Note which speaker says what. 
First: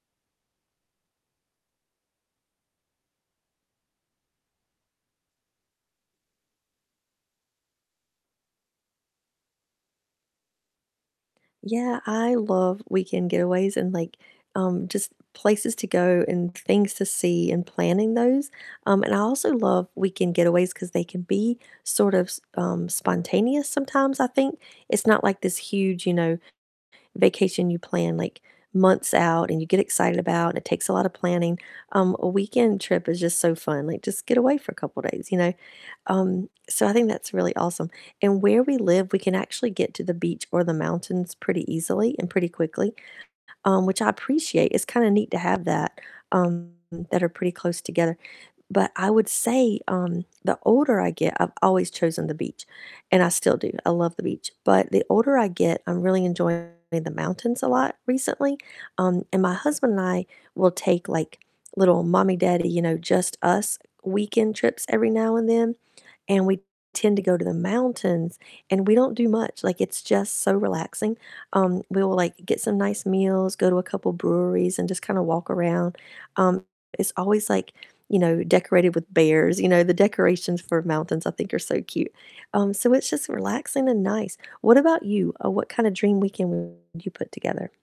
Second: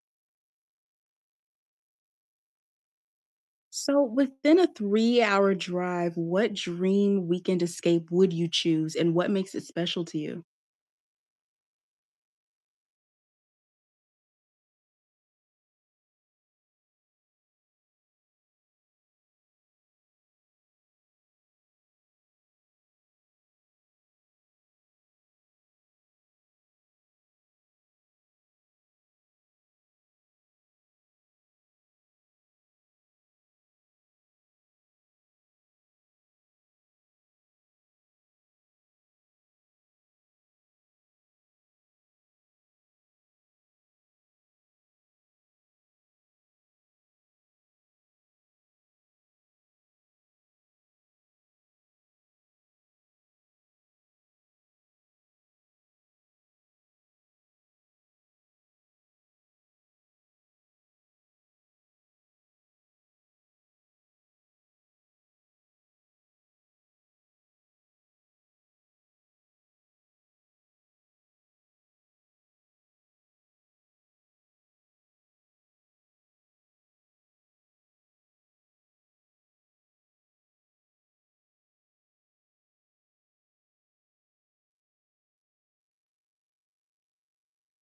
Speaker 1: So within a three-hour drive, what dream weekend escape would you choose and what makes it special to you?
Speaker 2: Yeah, I love weekend getaways and, like, um, just places to go and things to see and planning those, um, and I also love weekend getaways 'cause they can be sort of s um, spontaneous sometimes, I think, it's not like this huge, you know, vacation you plan, like, months out and you get excited about and it takes a lotta planning, um, a weekend trip is just so fun, like, just get away for a couple days, you know? Um, so I think that's really awesome, and where we live, we can actually get to the beach or the mountains pretty easily, and pretty quickly, um, which I appreciate, it's kinda neat to have that, um, that are pretty close together, but I would say, um, the older I get- I've always chosen the beach, and I still do, I love the beach- but the older I get, I'm really enjoying the mountains a lot recently, um, and my husband and I will take, like, little mommy-daddy, you know, just us weekend trips every now and then, and we tend to go to the mountains, and we don't do much, like, it's just so relaxing, um, we will, like, get some nice meals, go to a couple breweries, and just kinda walk around, um, it's always, like, you know, decorated with bears, you know, the decorations for mountains, I think, are so cute, um, so it's just relaxing and nice. What about you, uh, what kinda dream weekend would you put together?